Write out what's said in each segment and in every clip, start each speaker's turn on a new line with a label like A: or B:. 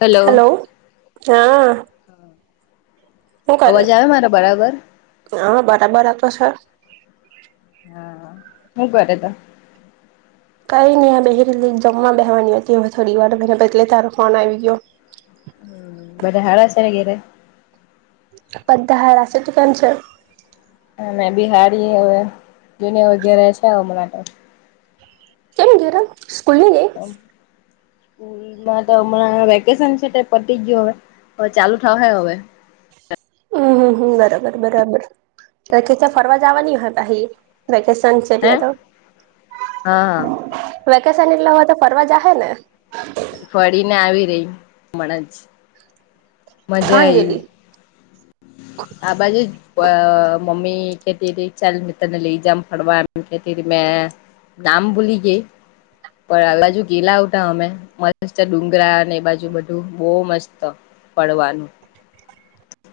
A: Hello.
B: હા. હું કરે
A: અવાજ આવે મારા બરાબર
B: હા બરાબરા તો છે.
A: હા હું કરે ત
B: કઈ ની આ બહે રેલી એક જમવા બેહેવાની હતી હવે થોડી વાર એટલે તારો ફોન આવી ગયો
A: બધા હારા છે ને ઘેરે?
B: બધા હારા છે તું કેમ છે?
A: અને બી હારી હવે જોનિ અવે ધેરે છે, હમણાં ત
B: કેમ ઘરે સ્કૂલની ગેઈ?
A: સ્કૂલમાં તો હમણાં વેકેશન છે તે પતી ગયું હવે અ ચાલુ થહે અવે
B: હમ હમ હમ બરાબર બરાબર કેથે ત ફરવા જવાની અહે પાહી વેકેશન છે
A: હે
B: એટલે તો
A: હા હા
B: વેકેશન‌ એટલે હોય તો ફરવા જાહે ને.
A: ફળીને આવી રહી હમણા જ. મજા
B: કાં ગેલી
A: આયવી. આ બાજુ પ મમ્મી કેતી અતિ ચાર તને લઈ જામ ફડવા એમ કેતી તી મેં નામ ભૂલી ગેય. પણ આ બાજુ ગેલા ઉતા અમે મસ્ત ડુંગરા અનેને એ બાજુ બધું બહ મસ્ત પડવાનું.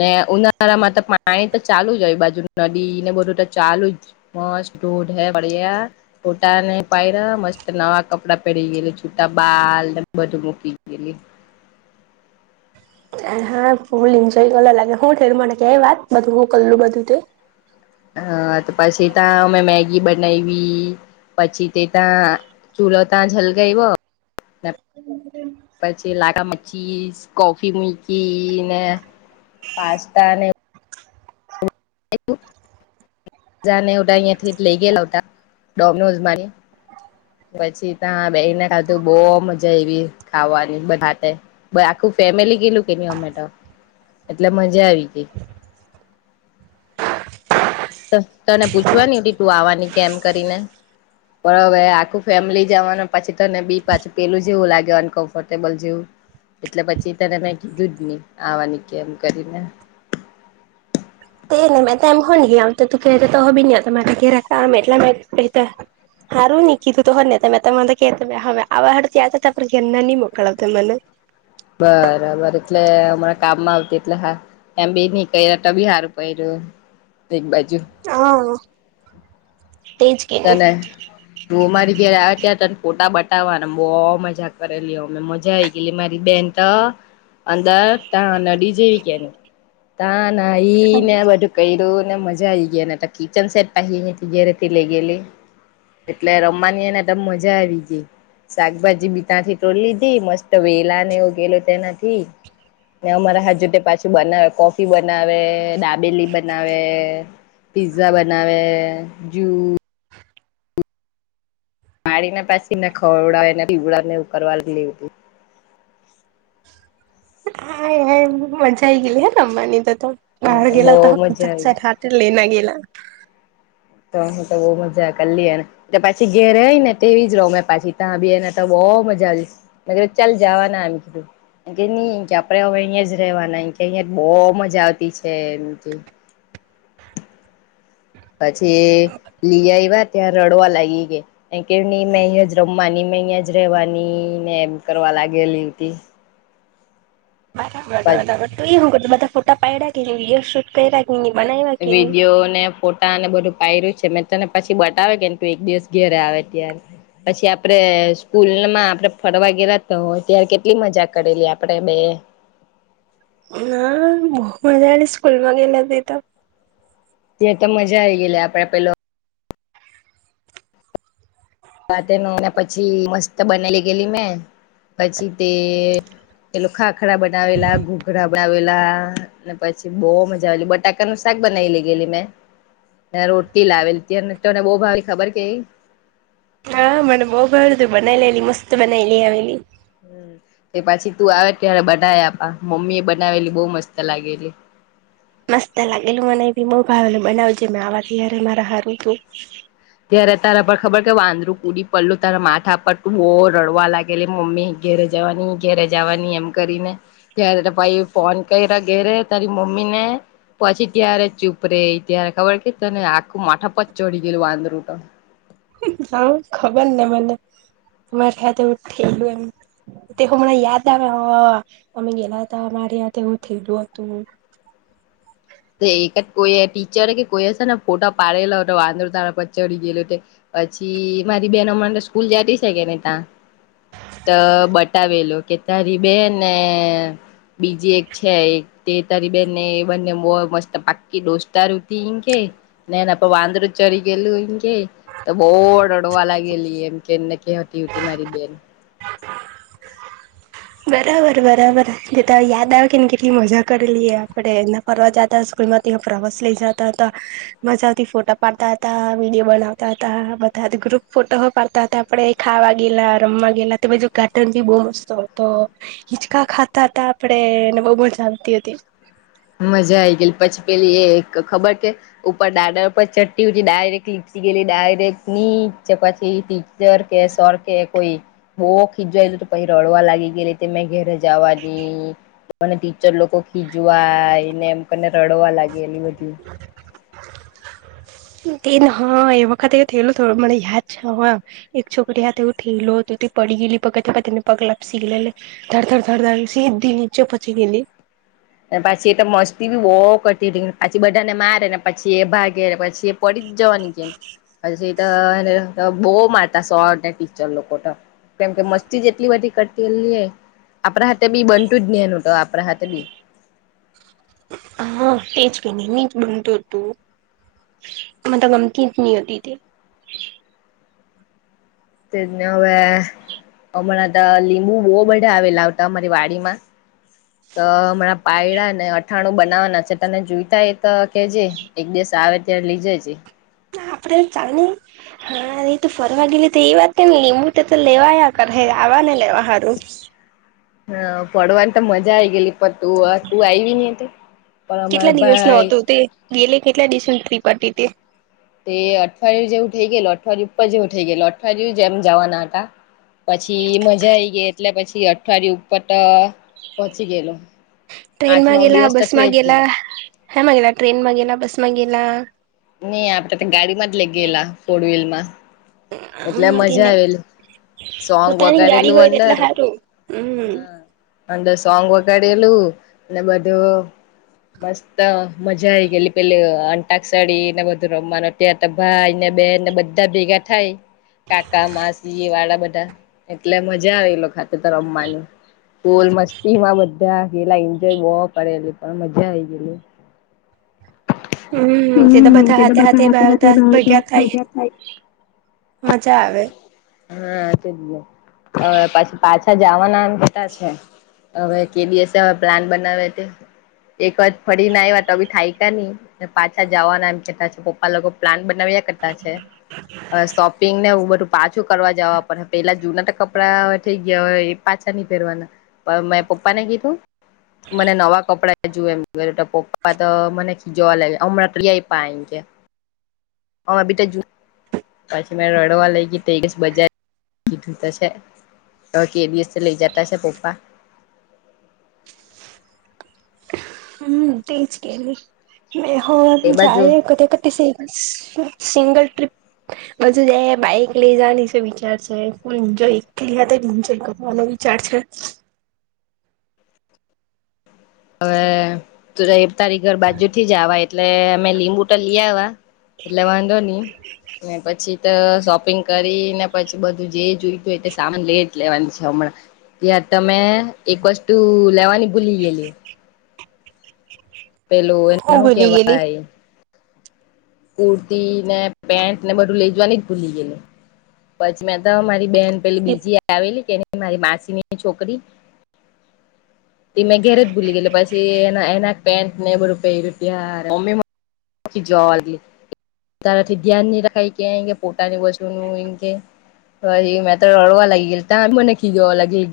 A: ને ઉનાળા માં તો પાણી તો ચાલુ જ હોય બાજુ નદી ને બધું તો ચાલુ જ મસ્તુ. બો [unintelligible] હૈ બડિયા ફોટાને ને પાડ્યા મસ્ત નવા કપડા પહેરી છુટા બાલ ને બધું મકી ગેલી
B: હા ભૂલ એન્જોય કરવા લાગે શું હુ‌ થેલું મને કય વાત બધું હું કરલું બધું તે.
A: હા તો પછી ત્યા અમે મેગી બનાયવી. પછી તે ત્યાં ચૂલો તાચ હલ‌ગાવ્યો. પછી લાકા મચ્છીસ કોફી મુકી ને પાસ્તા અને એ તુ. ચા અને એવું અહીંયાથી લઈ ગયેલા ડોમીનોસ માંની પછી ત્યા બેહિને ખાધું બહ મજા આયવી ખાવાની બધા હાતે વય આખું ફ ફેમિલી ગેલું કે ન અમેટા એટલે મજા આવી ગઈ. તને પૂછવાની તું આવવાની કેમ કરીને. પણ હવે આખું ફેમિલી જવાનું પછી તને બી પાછું પેલું જેવું લાગે અનકમ્ફર્ટેબલ જેવું. એટલે પછી તને મેં કીધું જ નહી આવાની કે એમ કરી ને.
B: [inaudible] તેજ ને મે તો એમ હો ની આવતે તુ કેતો હો બી ની આવતે મારી ઘરે તો [unintelligible] હારું ની કીધું તો હજ ને મેતો કેતે ત મેં તો [unintelligible] ઘરના ની મોકલાવતે મને.
A: બરાબર એટલે હમણાં કામમાં આવતી એટલે હા એમ બી નહ કર બી હારું પયરુ [unintelligible] બાજુ
B: હા. તેજ કે ની
A: તને તું અમારી ઘરે આવે ત્યાંરે તને ફોટા બટ તાવાની બહુ મજા કરેલી અ મજા આવીઈ ગયલી મારી બેન તો અંદર તા નડી જેવી કે ની તા ના હિ ને બધું કર્યું ને મજા આ આવી ગઈ ને કિચન સેટ પાહિ આયાથી ઘરેથી લઈ ગેલી એટલે રમાની ને તમ મજા આવી ગઈ. શાકભાજી બી ત્યાંથી તોડી લીધી મસ્ત વેલા નેવગેલો તેનાથી ને અમારા હાથ જોતે પાછું બનાવે કોફી બનાવે દાબેલી બનાવે. પિઝઝા બનાવે જુસ માળીને પાછીને ખવડાવને પીવડા ને ઉ કરવાર લાગેલી હુતી
B: હાય હાય મજા આયી ગલી હ રમવાની ત. તો બહાર
A: બહુ
B: ગેલા હોતા હ
A: મજા
B: સા
A: આવી
B: સાઠ હાતે લેને ગેલા
A: તો હું તો બઉ મજા કરીલી એને ત પાછી ઘેરે ર એયને તેવી જ રહ મેં પછી ત્યા બી એને તો બો બહુ મજા આવી મે કિ દુ ચાલ જવાના એમ કીધું કે નઈ કે આપણેે હવે અહિયાંયા જ રેવાના કે અહિયાં બહુ મજા આવતી છે એમ કેય પછી લીઆયવા ત્યાંર રડવા લાયગી ગેય એમ કેય ની મે અયાજ રમવાની અહિયાં જ રેવાની ને એમ કરવા લાગેલી હુતી.
B: [unintelligible] બધા ફોટા પાયડા કેની વિડીયો શૂટ કયરા
A: [unintelligible] ને ફોટાને બધું પાયર્યું છે. મેં તને પછી બતાવે કે તું એક દિવસ ઘેરે આવે ત્યારે. પછી આપડે સ્કૂલમાં આપડે [unintelligible] હોય ત્યારે કેટલી મજા કરેલી આપડે બે
B: ના [unintelligible] મજાની સ્કૂલમાં ગેલા જ તો.
A: ત્યાં તો મજા આવી ગયલી આપડે પેલો. [unintelligible] પછી મસ્ત બનેલી ગયેલી મેં પછી તે. પેલું ખાખરા બનાવેલા ઘૂઘરા બનાવેલા અનેને પછી બહુ મજા આવેલી બટાકાનુ [unintelligible] બનાઈ લી ગેલી મેં. રોટી લાવેલી ત તોને બહુ ભાવ ખબર કે.
B: હા મને બહુ [unintelligible] તું બના લેલી મસ્ત બનાલી આવેલી.
A: એ પછી તું આવે કે બનાવી આપ મમ્મી એ બનાવેલી બહ મસ્ત લાગેલી.
B: [inaudible] મસ્ત લાગેલું મને એ બી બહુ ભાવલું બનાવજે મે આવા તયરે મારા હારું તું.
A: ત્યારે તારા પણ ખબર કે વાંદરું કૂડી પડલું તારા માથા પર તું બહ રડવા લાગેલી મમ્મી. ઘેરે જવાની ઘેરે જવાની એમ કરીને ત્યારે ભાઈ ફોન કર્યા ઘેરે તારી મમ્મી. ને પછી ત્યારે ચૂપરે ત્યારે ખબર કે તને આખું માથા પર ચડી ગયું વાંદરું. [unintelligible]
B: હા ખબર ને મને. [unintelligible] ઠેલું એમ તે હુંમણાં યાદ આવ [unintelligible] અમે ગેલા હતા અમા હું થઈલું હતું હું.
A: એકદ કોઈ ટીચર કે કોઈ હશે ને ફોટા પાડેલો વાંદો ત પડી ગે પછી મારી બેનો હમનેં તો સ્કૂલ જતી છે, કે [unintelligible] ત્યાં. તો બટાવલો કે તારી બે ને. બીજી એક છે, તે તારી બેને એ બંને. મસ્ત પાક્કી [unintelligible] રટીી કે નેનેપ વાંદર ચડી ગયલું. કે તો બહુ રડવા લાગેલી એમ કે એમને કેતી મારી બેન. હમ.
B: બરાબર બરાબર [unintelligible] યાદ આવે કે ને કેટલી મજા કરેલીએ આપડે એના ફરવા જતા. સ્કૂલમાં ત્યાં પ્રવાસ લઈ જતા હતા મજાથી ફોટા પાડતા હતા [unintelligible] બનાવતા હતા બધા. ગ્રુપ ફોટો પાડતા હતા આપડે ખાવા ગેલા રમવા ગયેલા તે બધુ ગાર્ટન ભી બહુ મસ્ત. તો હિચકા ખાતા હતા આપેને બહુ પણ ચાલતી હતી.
A: મજા આઈ ગય પછી પેલી એ ખબર કે ઉપર દાડર ઉપર ચટટી ઉટી ડાયરેક્ટ ગયલી ડાયરેક્ટ નીચે પછી ટીચર કે સર કે કોઈ. બહ [unintelligible] તો [unintelligible] રડવા લાગી [unintelligible] મેં ઘેરે. જવા [unintelligible] ટીચર [unintelligible] ખીજવા ને એમને રડવા લાગે એલી બધી.
B: તે હા એ વખત એવું થયેલું થોડું મને યાદ છે, હ એક છોકરી હ એવું થયેલો હત. પડી ગેલી પગ પતિને પગલા શીગલે થર થર થડ સી દ નીચે પછી ગે
A: પછી એ તો મસ્તી બી બહુ [unintelligible] પછી બધાને મારે ને પછી એ ભાગે પછી એ પડી. જવાની છે, પછી બહ મારતા સો ટીચર લોકો તો. કેમ કે મસ્તીજ એટલી બધી [unintelligible] આપણા હાથે બી બનતું જ ન એનું તો આપણા હાથે બી.
B: હા તેજ ક નની જ. [unintelligible] હોતી હતી
A: [unintelligible] હમણાં [unintelligible] બહ બધા આવેલા આવતા અમારી વાડીમાં. તો હમણાં પાયડા ને અઠાણું બનાવવાના છે, તને જોઈતા એ તો કે જે એક દસ આવે ત્યારે લીજો છે.
B: આપડે ચા હા એ તો ફરવા ગેલી તો એ વાત ને લીંબુ તો તો લેવાયા કરે હે. આવાને [unintelligible]
A: હા પડવાની તો મજા આ ગયેલી પણ તું તું આવી ને તો
B: કેટલા દિવસ નો હતો તે ગેલે કેટલા દિવસોની ટ્રીપ હતી તે
A: તે અઠવાડિયું જેવું થઈ ગયલું અઠવાડિયું ઉપર જેવું થઈ ગયલું અઠવાડિયું જે એમ જવાના હતા પછી મજા આઈ ગઈ એટલે પછી અઠવાડિયે ઉપર તો પહોંચી ગયેલું
B: ટ્રેનમાં ગેલા બસમાં ગેલા હેમાં ગેલા ટ્રેનમાં ગેલા બસ માં ગેલા
A: નહી આપડે તો ગાડીમાં જ લઈ ગયેલા ફોર વ્લ માં એટલે
B: હમ તેને
A: મજા આવેલ સોંગ
B: પોતાની ગાડી
A: વગાડેલું
B: હોય એટલે
A: અડર
B: સારું
A: હમ અંદર સોંગ વગાડેલું અને બધું મસ્ત મજા આઈ ગયેલી પેલી અંટાક સાડીી ને બધું રમવાનું તં ભાઈ બે ને બધા ભેગા થાય કાકા માસી વાળા બધા એટલે મજા આવે લોકો ખાત રમવાની ગોલ મસ્તીમાં બધ માલા એન્જોય બહ કરેલી પણ મજા આઈ ગયેલી
B: હમ તે તો બધા હતાા હતા બધા ભગ્યા થાય મજા આવે
A: હા જ હ પછી પાછા જવાના એમ કેતા છે હવે કે દિવસે હવે પ્લાન બનાવે છે એક વાત ફરી ના આવ્યા તો થાય ક ન પાછા જવાના એમ કેતા પપ્પા લોકો પ્લાન બ ન કરતા છે સો બધું પાછું કરવા જવા પર પેલા જૂના તો કપડા થઈ ગયા હોય એ પાછા નની પહેરવાના મેં પપ્પા ને કીધું મને નવા કપડા જુ એમ પપ્પા તો મને ખીજવા લાગે હમણાં ટપ છે હ અભી તો જ પછી મે રડવા લઈ તેસ બજાર કીધું તો છે કે એ દીએસ લઇ જતા છે પપ્પા
B: હમ તે જ કેવી મે હ
A: એ બાજુ
B: જાય કધ કતિ સ સિંગલ ટ્રિપ બજુ જ બાઈક લઈ જની છે વિચાર છે ફૂલ એન્જોય એક એન્જોય કરવાનો વિચાર છે
A: હવે ત એક તારી ઘર બાજુ થી જવા એટલે અમે લીંબુ તો લી આવા એટલે વાંધો નહી અને પછી શોપિંગ કરી ને પછી બધું જે જોઈતું હોય તે સામાન લે જ લેવાનું છે હમણાં યાર તમે એક વસ્તુ લેવાની ભૂલી ગયેલી પેલું એને
B: હું
A: શું
B: ભૂલી ગયેલી
A: કેવાય કુર્તી ને પેન્ટ ને બધું લઈ જવાની જ ભૂલી ગયે પછી મે મારી બેહેન પેલી બીજી આ આવેલી કે મારી માસીની છોકરી તી મેં ઘેરે જજ ભૂલી ગયેલી પછી એના એના પેન્ટ ને બધું પહેર્યું તાર મમ્મી ઓછી જવાી તારાથી ધ્યાન નહીં રખાય ક કે પોતાની વસ્તુનું એ કે હ એ મા રડવા લાગીલ ત મને ખીગવા લાગીલ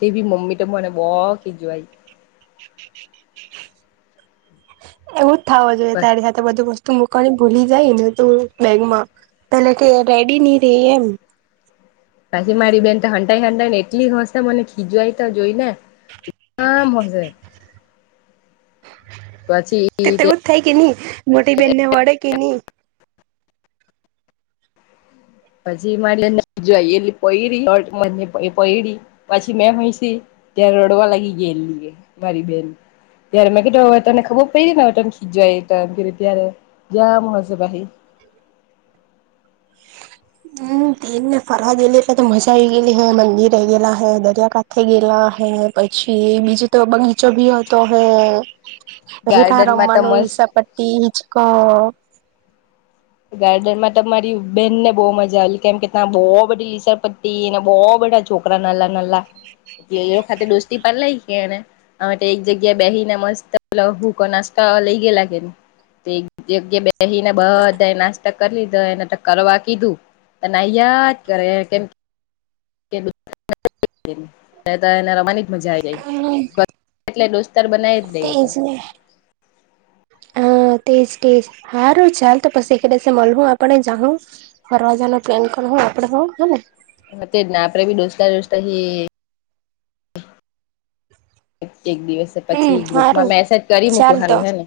A: ગે ભી મમ્મી તો મને બ ખી જવાઈ
B: એવું જ થવ જોઈએ તારી સાથે બધું વસ્તુ હું ક ભૂલી જાય બેગમાં પેલે કે રેડી નહી રે એમ
A: પાછી મારી બેન તો હંટાઈ હંટાઈ ને એટલી હસે મને ખીજવાય તો જોઈ ને એમ મજે
B: હ તે તેવું જ થાય કે નહી મોટી બેનને વડે કે નહી
A: પછી મારે જોઈ એ પ પ પછી મે હય ત્યાં રડવા લાગી ગેલી એ મારી બેન. ત્યારે મે કીધુ હવે તને ખબર પડી ને હવ તન ખીજાય [unintelligible]
B: [inaudible] હુ ગીરને ફરવા ગેલી એટલે તો મજા આવી ગેલી હ, મંદિર એ ગેલા હે, દરિયા કાઠે ગેલા હે પછી બીજું તો બગીચો બી હતો. હન. પહી ત્યાં
A: ગાર્ડનમાં તો
B: રમવાનું
A: મસ્ત
B: લિસરપટ્ટી, હીચકો
A: ગાર્ડનમાં તમારી બેનને બઉ મજા આયલી કેમ કે ત્યાં બો બધી લીસરપટ્ટી ને બો બધા છોકરા નલ્લા નલ્લા. એટલે એક હાથે દોસ્તી પર લઈ કે ને અમે તો એક જગ્યાએ બેહીને મસ્તલ સૂકો નાસ્તા ત લઈ ગેલા કે ની તે એક જગ્યાએ બેહીને બાર તો કર લીધો. એને તો કરવા કીધું પણ આઈયા જ કરે કેમ [unintelligible] એ તો એને રમાની જ મજા આઈ ગઈ. એટલે દોસ્તાર બનાઈ જ દે ઈ તો.
B: [unintelligible] હન, તેઝ તેઝ હારું ચાલ તો પછી એક દિસે મલવું આપડે જાહુ ફરવાજાનો પ્લેન પનહુ આપડે હો, હ ને.
A: હ તે જ ને આપડે બી દોસ્તા-દોસ્તા હી એક દિવસે
B: હમ
A: પછી
B: હારું
A: ગ્રુપમાં મેસેજ કરી
B: ચાલ
A: મૂકું
B: તો
A: સારું હે ને.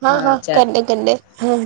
B: હા, હા, કર ડે કર ડે હમ.